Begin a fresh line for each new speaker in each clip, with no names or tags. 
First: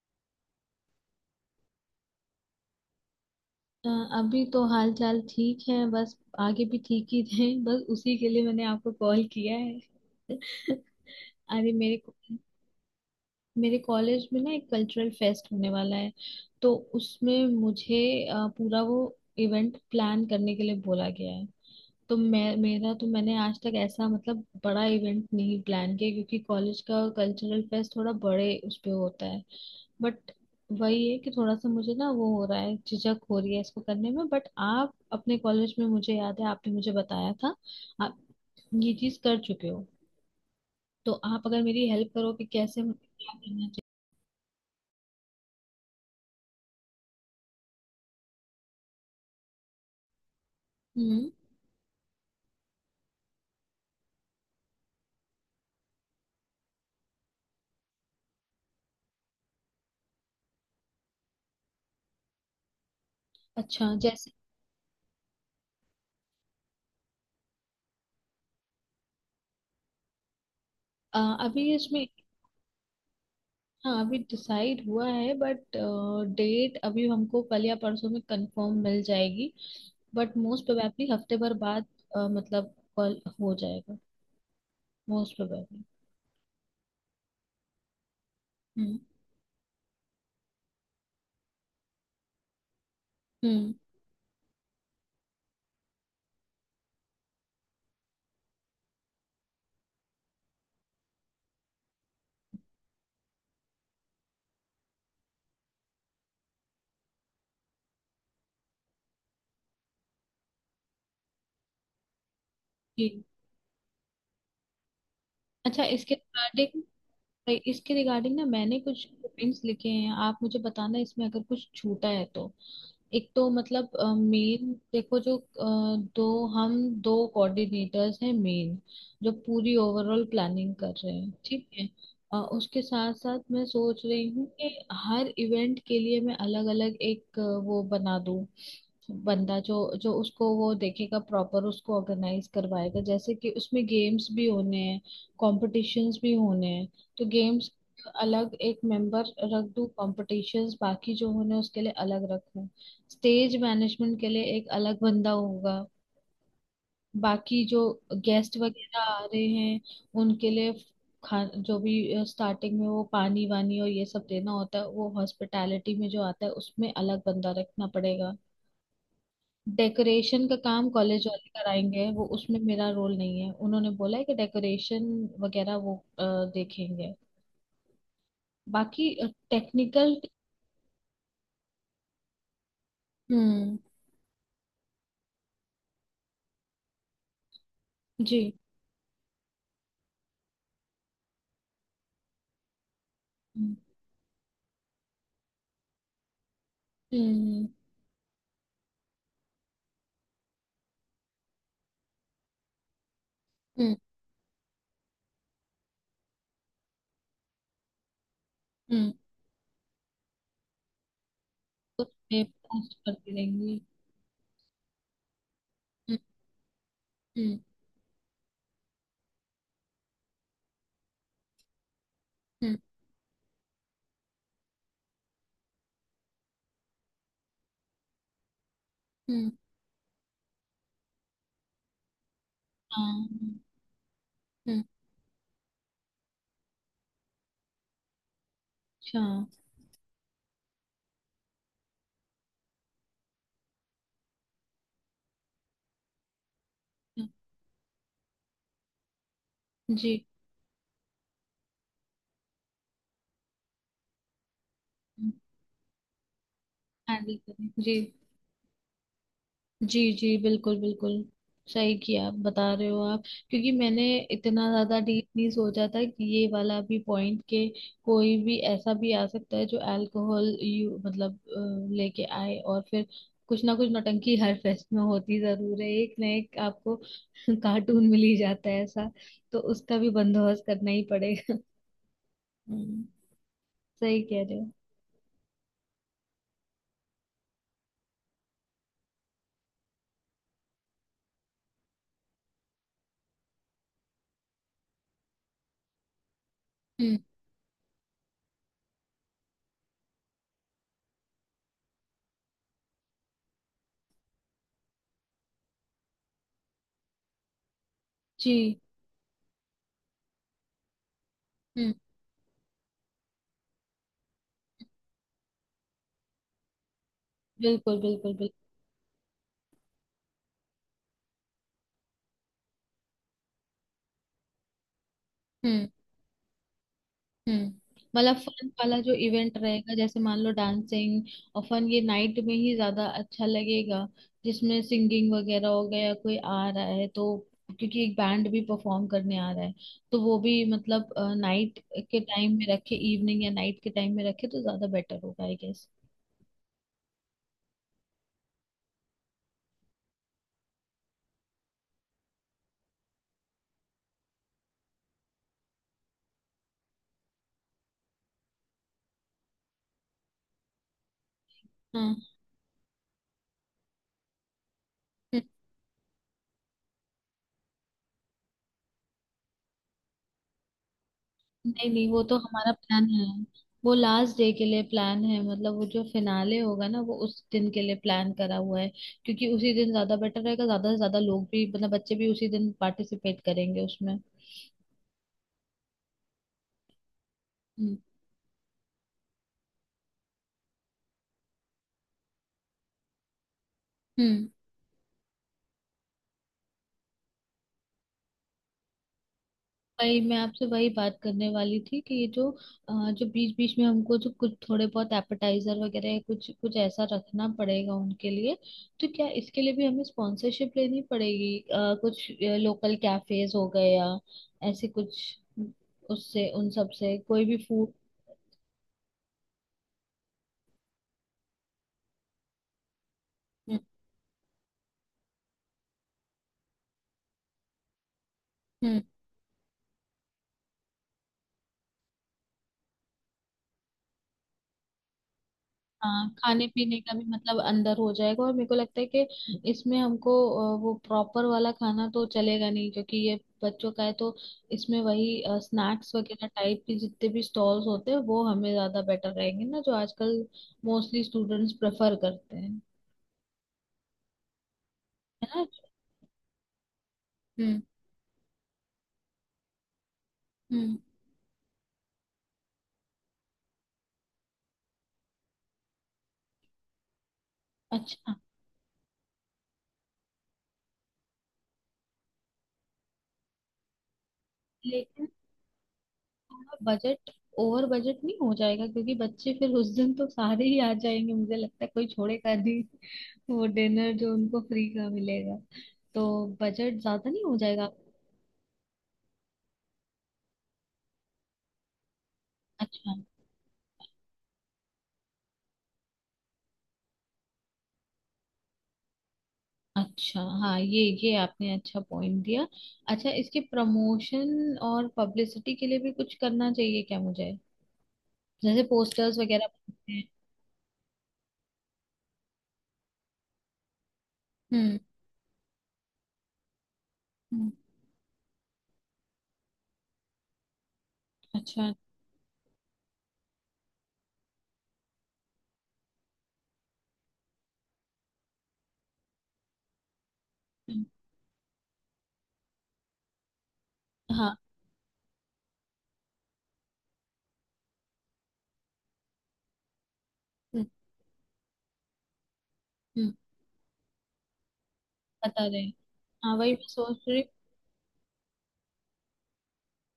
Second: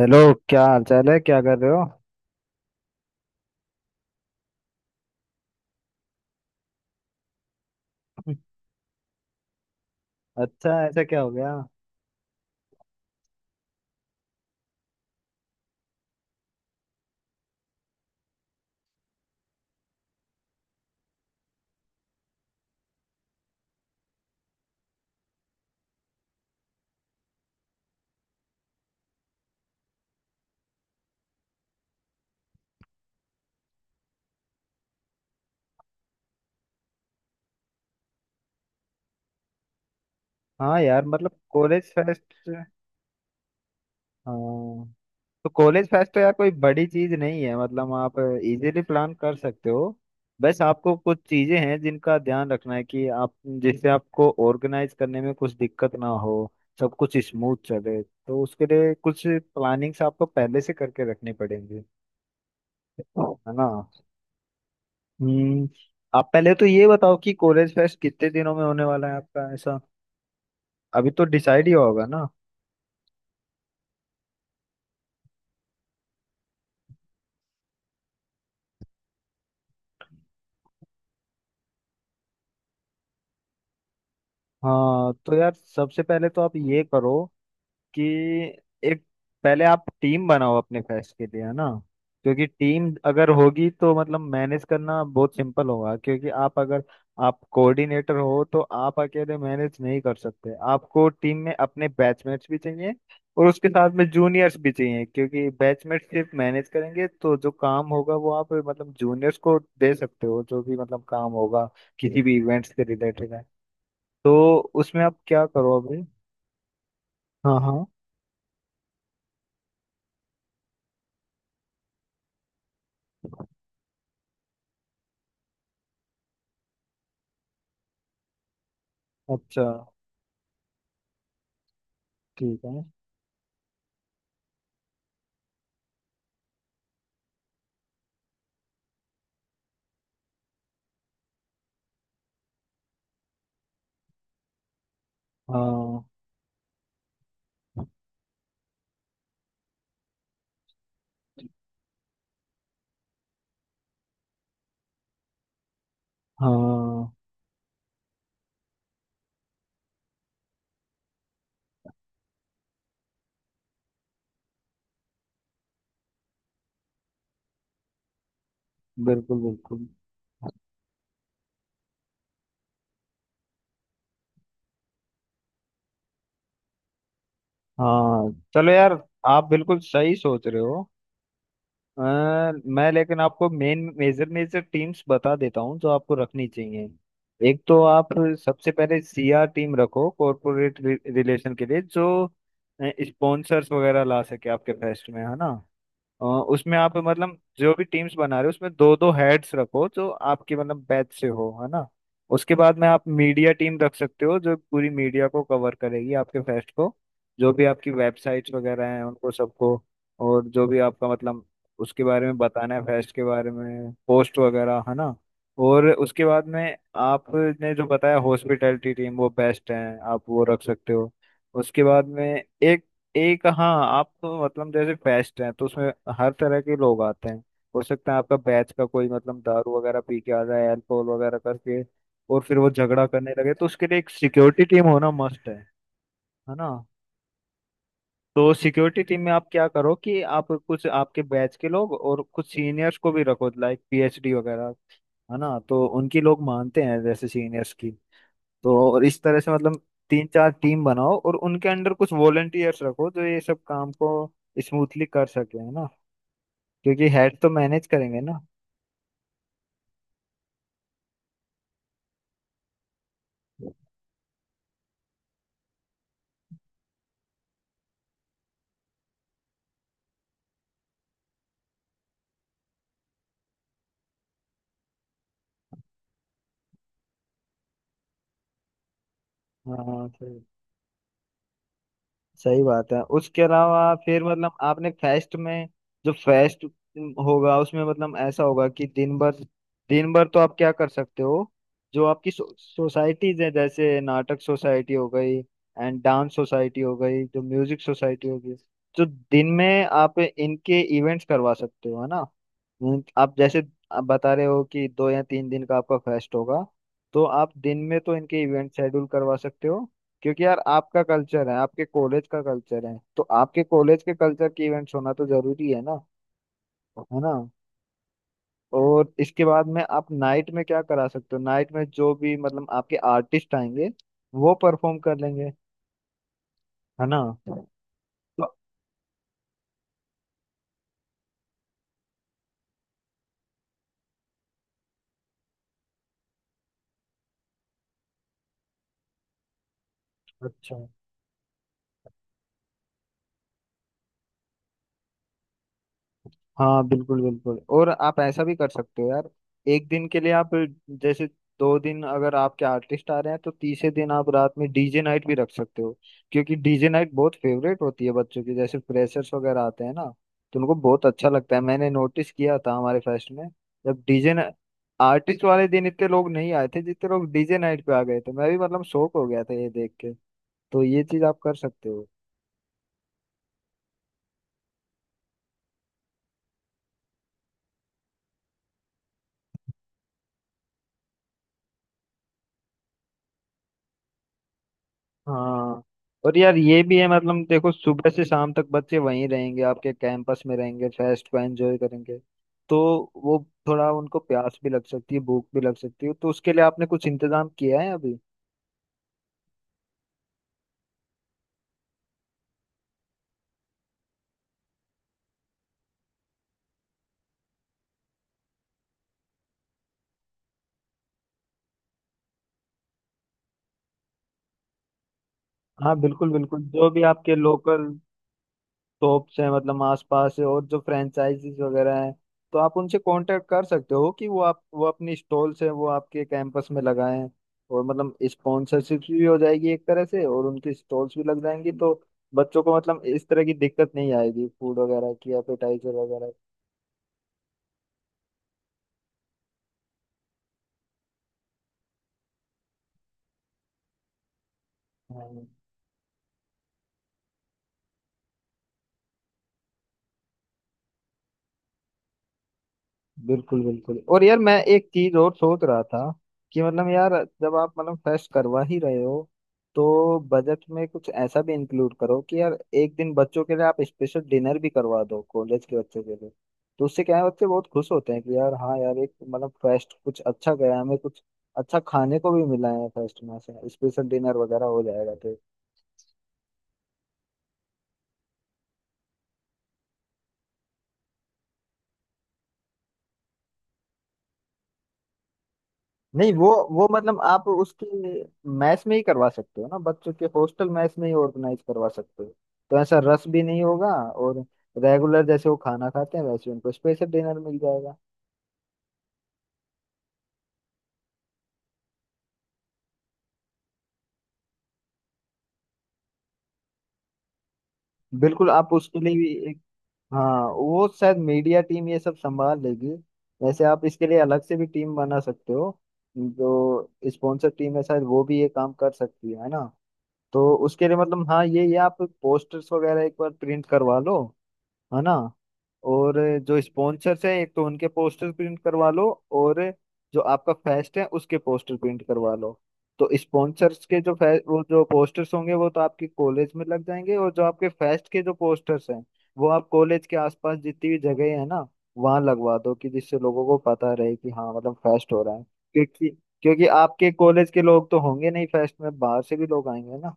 Hello. क्या हाल चाल है, क्या कर रहे हो?
अ, अभी तो हाल चाल ठीक है। बस आगे भी ठीक ही रहे, बस उसी के लिए मैंने आपको कॉल किया है।
अच्छा, ऐसा क्या हो गया?
अरे मेरे मेरे कॉलेज में ना एक कल्चरल फेस्ट होने वाला है। तो उसमें मुझे पूरा वो इवेंट प्लान करने के लिए बोला गया है। तो मैं मेरा तो मैंने आज तक ऐसा मतलब बड़ा इवेंट नहीं प्लान किया, क्योंकि कॉलेज का कल्चरल फेस्ट थोड़ा बड़े उस पे होता है। बट वही है कि थोड़ा सा मुझे ना वो हो रहा है, झिझक हो रही है इसको करने में। बट आप अपने कॉलेज में, मुझे याद है आपने मुझे बताया था, आप ये चीज कर चुके हो।
हाँ यार,
तो
मतलब
आप अगर मेरी
कॉलेज
हेल्प करो
फेस्ट।
कि कैसे मुझे क्या करना
हाँ, तो कॉलेज फेस्ट तो यार कोई बड़ी चीज नहीं है, मतलब आप इजीली प्लान कर सकते हो। बस आपको
चाहिए।
कुछ
हम्म।
चीजें हैं जिनका ध्यान रखना है कि आप, जिससे आपको ऑर्गेनाइज करने में कुछ दिक्कत ना हो, सब कुछ स्मूथ चले, तो उसके लिए कुछ प्लानिंग्स आपको पहले से करके रखनी पड़ेंगी, है ना?
अच्छा, जैसे
हम्म आप पहले तो ये बताओ कि कॉलेज फेस्ट कितने दिनों में होने वाला है आपका, ऐसा अभी
अ,
तो डिसाइड ही
अभी इसमें,
होगा ना?
हाँ अभी डिसाइड हुआ है। बट डेट अभी हमको कल या परसों में कंफर्म मिल जाएगी। बट मोस्ट प्रोबेबली हफ्ते भर बाद मतलब कॉल हो जाएगा।
हाँ, तो
मोस्ट
यार
प्रोबेबली।
सबसे पहले तो आप ये करो कि
हम्म।
एक पहले आप टीम बनाओ अपने फेस्ट के लिए, है ना? क्योंकि टीम अगर होगी
हम्म।
तो मतलब मैनेज करना बहुत सिंपल होगा, क्योंकि आप अगर आप कोऑर्डिनेटर हो तो आप अकेले मैनेज नहीं कर सकते, आपको टीम में अपने बैचमेट्स भी चाहिए और उसके साथ में जूनियर्स भी चाहिए, क्योंकि बैचमेट सिर्फ मैनेज करेंगे तो जो काम होगा वो आप मतलब जूनियर्स को दे सकते हो, जो भी मतलब काम होगा किसी भी इवेंट्स के
जी।
रिलेटेड है। तो उसमें आप क्या करो
अच्छा,
अभी। हाँ हाँ।
इसके रिगार्डिंग ना मैंने कुछ पॉइंट्स लिखे हैं, आप मुझे बताना इसमें अगर कुछ छूटा है तो। एक तो मतलब मेन देखो जो दो कोऑर्डिनेटर्स हैं मेन, जो
अच्छा,
पूरी ओवरऑल प्लानिंग कर रहे हैं, ठीक है।
ठीक
उसके
है।
साथ साथ मैं सोच रही हूँ कि हर इवेंट के लिए मैं अलग अलग एक वो बना दूँ। बंदा जो जो उसको वो देखेगा, प्रॉपर उसको ऑर्गेनाइज करवाएगा। जैसे कि उसमें गेम्स भी होने हैं,
हाँ
कॉम्पिटिशन्स भी होने हैं। तो गेम्स अलग एक मेंबर रख दूं, कॉम्पिटिशन्स बाकी जो होने हैं, उसके लिए अलग रखूं। स्टेज मैनेजमेंट के लिए एक अलग बंदा होगा।
हाँ,
बाकी जो गेस्ट वगैरह आ रहे हैं उनके लिए, खा जो भी स्टार्टिंग में वो पानी वानी और ये सब देना होता है, वो हॉस्पिटैलिटी में जो आता है, उसमें अलग बंदा रखना पड़ेगा।
बिल्कुल बिल्कुल।
डेकोरेशन का काम कॉलेज वाले कराएंगे, वो उसमें मेरा रोल नहीं है। उन्होंने बोला है कि डेकोरेशन वगैरह वो देखेंगे।
हाँ चलो यार,
बाकी
आप बिल्कुल सही
टेक्निकल।
सोच रहे हो। अ, मैं लेकिन आपको
हम्म।
मेन मेजर मेजर टीम्स बता देता हूँ जो आपको रखनी चाहिए। एक तो आप
जी।
सबसे पहले सीआर टीम रखो कॉरपोरेट रिलेशन के लिए, जो स्पॉन्सर्स
हम्म।
वगैरह ला सके आपके फेस्ट में, है ना? उसमें आप मतलब
हम्म।
जो भी टीम्स बना रहे हो उसमें दो दो हेड्स रखो जो आपके मतलब बैच से हो, है ना? उसके बाद में आप मीडिया टीम रख
हम्म।
सकते हो जो पूरी मीडिया को कवर करेगी आपके फेस्ट को, जो भी आपकी वेबसाइट्स वगैरह हैं
हम्म।
उनको सबको। और जो भी आपका मतलब उसके बारे में
मैं
बताना है
पोस्ट
फेस्ट के
करती
बारे
रहेंगी।
में, पोस्ट वगैरह, है ना? और
हम्म।
उसके बाद में
हम्म।
आपने जो बताया हॉस्पिटैलिटी टीम, वो बेस्ट है, आप वो रख सकते हो। उसके बाद में
हम्म।
एक एक हाँ, आप तो मतलब जैसे फेस्ट है तो उसमें हर तरह के लोग आते हैं। हो सकता है आपका बैच का कोई मतलब
हम्म।
दारू वगैरह पी के आ जाए, अल्कोहल वगैरह करके, और फिर वो झगड़ा
हाँ।
करने लगे, तो उसके लिए एक सिक्योरिटी
हम्म।
टीम होना मस्ट है ना? तो सिक्योरिटी टीम में आप
अच्छा।
क्या करो कि आप कुछ आपके बैच के लोग और कुछ सीनियर्स को भी रखो, लाइक पीएचडी वगैरह, है ना? तो उनकी लोग मानते हैं जैसे सीनियर्स की। तो और इस तरह से मतलब
जी।
तीन चार टीम बनाओ और उनके अंडर कुछ वॉलेंटियर्स रखो जो ये सब काम को स्मूथली कर सके, है ना? क्योंकि
हैंडल
हेड तो
करें।
मैनेज
जी
करेंगे ना।
जी जी, बिल्कुल बिल्कुल। सही किया आप, बता रहे हो आप। क्योंकि मैंने इतना ज्यादा डीप नहीं सोचा था कि ये वाला भी पॉइंट के कोई भी ऐसा भी आ सकता है जो अल्कोहल यू मतलब लेके आए और फिर कुछ ना कुछ नौटंकी हर फेस्ट में होती जरूर है, एक ना एक आपको कार्टून मिल ही जाता है ऐसा। तो उसका भी
हाँ
बंदोबस्त करना ही पड़ेगा।
सही बात है।
हम्म।
उसके अलावा
सही
फिर
कह
मतलब
रहे हो।
आपने फेस्ट में, जो फेस्ट होगा उसमें मतलब ऐसा होगा कि दिन भर, दिन भर तो आप क्या कर सकते हो, जो आपकी सोसाइटीज है, जैसे नाटक सोसाइटी हो गई एंड डांस सोसाइटी हो
हम्म।
गई, जो म्यूजिक सोसाइटी हो गई, तो दिन में आप इनके इवेंट्स करवा सकते हो, है ना? आप जैसे आप बता रहे हो कि 2 या 3 दिन का आपका फेस्ट होगा, तो आप दिन में तो इनके
जी।
इवेंट शेड्यूल करवा सकते हो, क्योंकि यार आपका कल्चर है, आपके
हम्म।
कॉलेज का कल्चर है, तो आपके कॉलेज के कल्चर की इवेंट्स होना तो जरूरी है ना, है ना?
बिल्कुल बिल्कुल बिल्कुल।
और इसके बाद में आप नाइट में क्या करा सकते हो, नाइट में जो भी मतलब आपके आर्टिस्ट आएंगे वो परफॉर्म कर लेंगे,
हम्म।
है ना?
हम्म। मतलब
तो-
फन वाला जो इवेंट रहेगा, जैसे मान लो डांसिंग और फन, ये नाइट में ही ज्यादा अच्छा लगेगा। जिसमें सिंगिंग वगैरह हो गया या कोई आ रहा है तो, क्योंकि एक बैंड भी परफॉर्म करने आ रहा है। तो वो भी
अच्छा।
मतलब नाइट के टाइम में रखे, इवनिंग या नाइट के टाइम में रखे तो ज्यादा बेटर होगा, आई गेस।
हाँ बिल्कुल बिल्कुल, और आप ऐसा भी कर सकते हो यार, एक दिन के लिए आप, जैसे 2 दिन अगर आपके आर्टिस्ट आ रहे हैं तो तीसरे दिन आप रात में डीजे नाइट भी रख सकते हो, क्योंकि डीजे नाइट बहुत फेवरेट होती है बच्चों की, जैसे फ्रेशर्स वगैरह आते हैं ना, तो उनको बहुत अच्छा लगता है। मैंने
हाँ।
नोटिस किया था हमारे फेस्ट में, जब डीजे आर्टिस्ट वाले दिन इतने लोग नहीं आए थे जितने लोग डीजे नाइट पे आ गए थे, मैं भी मतलब शौक हो गया था ये देख के। तो ये चीज आप कर सकते
नहीं
हो।
नहीं, वो तो हमारा प्लान है। वो लास्ट डे के लिए प्लान है, मतलब वो जो फिनाले होगा ना, वो उस दिन के लिए प्लान करा हुआ है। क्योंकि उसी दिन ज्यादा बेटर रहेगा, ज्यादा से ज्यादा लोग भी मतलब बच्चे भी उसी दिन पार्टिसिपेट करेंगे उसमें।
हाँ, और यार ये भी है, मतलब देखो,
हम्म।
सुबह से शाम तक बच्चे वहीं रहेंगे, आपके कैंपस में रहेंगे, फेस्ट को एंजॉय करेंगे, तो वो, थोड़ा उनको
हम्म।
प्यास भी लग सकती है, भूख भी लग सकती है, तो उसके लिए आपने कुछ इंतजाम किया है अभी?
वही मैं आपसे वही बात करने वाली थी कि ये जो जो बीच बीच में हमको जो कुछ थोड़े बहुत एपेटाइजर वगैरह या कुछ कुछ ऐसा रखना पड़ेगा उनके लिए। तो क्या इसके लिए भी हमें स्पॉन्सरशिप लेनी पड़ेगी कुछ लोकल कैफेज हो गए या ऐसे कुछ,
हाँ बिल्कुल
उससे
बिल्कुल,
उन सब
जो भी
से
आपके
कोई भी
लोकल
फूड।
शॉप्स हैं मतलब आसपास है, और जो फ्रेंचाइजीज वगैरह हैं, तो आप उनसे कांटेक्ट कर सकते हो कि वो, आप वो अपनी स्टॉल्स हैं वो आपके कैंपस में लगाएं, और मतलब स्पॉन्सरशिप
हम्म।
भी हो जाएगी एक तरह से, और उनकी स्टॉल्स भी लग जाएंगी, तो बच्चों को मतलब इस तरह की दिक्कत नहीं आएगी फूड वगैरह की, एपेटाइजर
हाँ
वगैरह की।
खाने पीने का भी मतलब अंदर हो जाएगा। और मेरे को लगता है कि इसमें हमको वो प्रॉपर वाला खाना तो चलेगा नहीं, क्योंकि ये बच्चों का है। तो इसमें वही
हाँ
स्नैक्स वगैरह टाइप के जितने भी स्टॉल्स होते हैं वो हमें ज्यादा बेटर रहेंगे ना, जो आजकल मोस्टली स्टूडेंट्स प्रेफर करते हैं,
बिल्कुल बिल्कुल, और यार मैं एक चीज और
है
सोच
ना।
रहा था कि मतलब यार, जब आप
हम्म।
मतलब फेस्ट करवा ही रहे हो तो बजट में
हम्म।
कुछ ऐसा भी इंक्लूड करो कि यार एक दिन बच्चों के लिए आप स्पेशल डिनर भी करवा दो, कॉलेज के बच्चों के लिए। तो उससे क्या है, बच्चे बहुत खुश होते हैं
अच्छा।
कि यार, हाँ यार, एक मतलब फेस्ट कुछ अच्छा गया हमें, कुछ अच्छा खाने को भी मिला है फेस्ट में, ऐसा स्पेशल डिनर वगैरह हो जाएगा
लेकिन
तो।
बजट, ओवर बजट नहीं हो जाएगा? क्योंकि बच्चे फिर उस दिन तो सारे ही आ जाएंगे, मुझे लगता है कोई छोड़ेगा नहीं। वो डिनर जो उनको फ्री का मिलेगा। तो
नहीं, वो
बजट
मतलब
ज्यादा नहीं
आप
हो जाएगा?
उसकी मैच में ही करवा सकते हो ना, बच्चों के हॉस्टल मैच में ही ऑर्गेनाइज करवा सकते हो, तो ऐसा
अच्छा।
रस भी नहीं होगा, और रेगुलर जैसे वो खाना खाते हैं वैसे उनको स्पेशल डिनर मिल जाएगा।
अच्छा हाँ, ये आपने अच्छा पॉइंट दिया। अच्छा, इसके प्रमोशन और पब्लिसिटी के लिए भी कुछ करना चाहिए क्या मुझे?
बिल्कुल, आप
जैसे
उसके लिए भी
पोस्टर्स
एक
वगैरह बनाते हैं।
हाँ, वो शायद मीडिया टीम ये सब संभाल लेगी, वैसे आप इसके लिए अलग से भी टीम
हम्म।
बना सकते हो, जो स्पॉन्सर
हम्म।
टीम है शायद वो भी ये काम कर सकती है ना? तो उसके लिए मतलब हाँ, ये
अच्छा।
आप पोस्टर्स वगैरह एक बार प्रिंट करवा लो, है ना? और जो स्पॉन्सर्स हैं, एक तो उनके पोस्टर प्रिंट करवा लो, और जो आपका फेस्ट है
हम्म।
उसके पोस्टर प्रिंट करवा लो। तो स्पॉन्सर्स के जो
हाँ।
वो जो पोस्टर्स होंगे वो तो आपके कॉलेज में लग जाएंगे, और जो आपके फेस्ट के जो पोस्टर्स हैं वो आप कॉलेज के आसपास
हम्म।
जितनी भी जगह है ना, वहां लगवा दो, कि जिससे
हम्म,
लोगों को पता रहे कि हाँ मतलब फेस्ट हो रहा है,
बता रहे हैं।
क्योंकि
हाँ
क्योंकि आपके कॉलेज के लोग तो होंगे नहीं फेस्ट में, बाहर से भी लोग आएंगे ना।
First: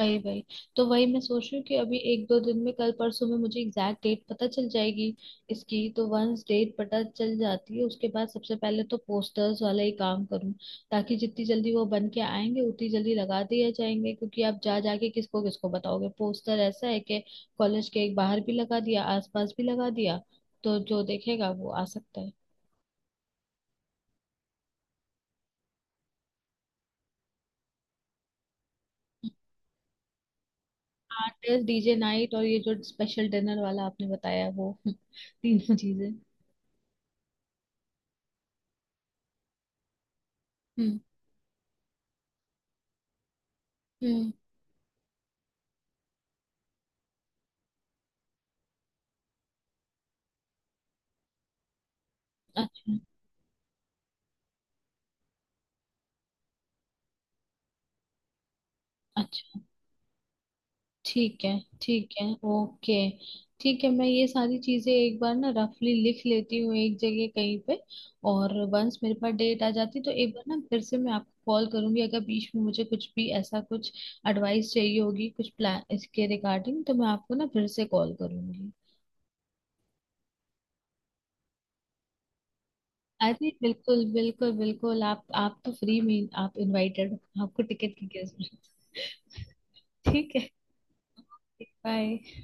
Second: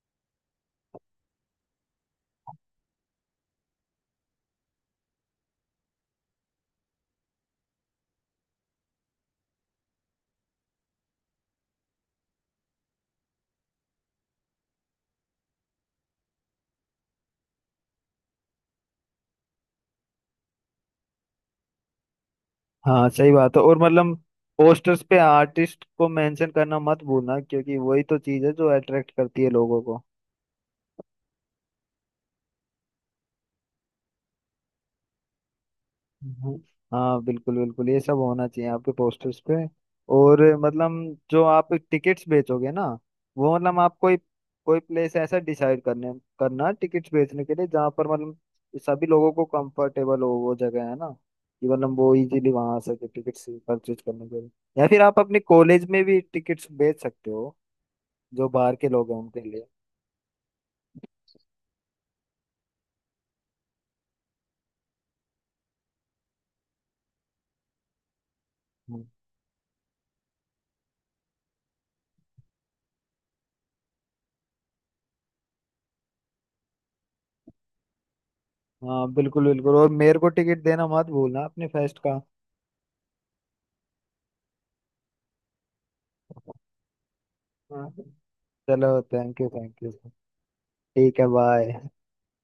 वही वही तो वही मैं सोच रही हूँ कि अभी एक दो दिन में कल परसों में मुझे एग्जैक्ट डेट पता चल जाएगी इसकी। तो वंस डेट पता चल जाती है उसके बाद सबसे पहले तो पोस्टर्स वाला ही काम करूँ, ताकि जितनी जल्दी वो बन के आएंगे उतनी जल्दी लगा दिए जाएंगे। क्योंकि आप जा जाके किसको किसको बताओगे, पोस्टर ऐसा है कि कॉलेज के एक बाहर भी लगा दिया, आसपास भी लगा दिया, तो जो देखेगा वो आ सकता है।
हाँ सही बात है, और मतलब पोस्टर्स पे आर्टिस्ट को मेंशन करना मत भूलना, क्योंकि वही तो चीज है जो अट्रैक्ट करती है लोगों को।
आर्टिस्ट, डीजे नाइट और ये जो स्पेशल डिनर वाला आपने बताया वो, तीनों चीजें।
हम्म। हाँ बिल्कुल बिल्कुल, ये सब होना चाहिए आपके पोस्टर्स पे। और मतलब
हम्म।
जो आप टिकट्स बेचोगे ना, वो मतलब आप कोई
हम्म।
कोई प्लेस ऐसा डिसाइड करने करना टिकट्स बेचने के लिए, जहाँ पर मतलब सभी लोगों को कंफर्टेबल हो वो जगह, है ना? कि मतलब वो इजीली वहां आ
अच्छा।
सके टिकट्स परचेज करने के लिए, या फिर आप अपने कॉलेज में भी टिकट्स बेच सकते हो जो बाहर के लोग हैं उनके
अच्छा
लिए।
ठीक है। ठीक है। ओके। ठीक है, मैं ये सारी चीजें एक बार ना रफली लिख लेती हूँ एक जगह कहीं पे। और वंस
हम्म।
मेरे पास डेट आ जाती तो एक बार ना फिर से मैं आपको कॉल करूंगी। अगर बीच में मुझे कुछ भी ऐसा कुछ एडवाइस चाहिए होगी, कुछ प्लान इसके रिगार्डिंग, तो मैं आपको ना फिर से कॉल करूंगी।
हाँ बिल्कुल बिल्कुल, और मेरे को टिकट देना मत भूलना अपने फेस्ट का।
अरे बिल्कुल बिल्कुल बिल्कुल, आप तो फ्री में आप इनवाइटेड। आपको
हाँ
टिकट की क्या
चलो,
जरूरत।
Thank you thank you.
ठीक है।
ठीक है, बाय।
बाय।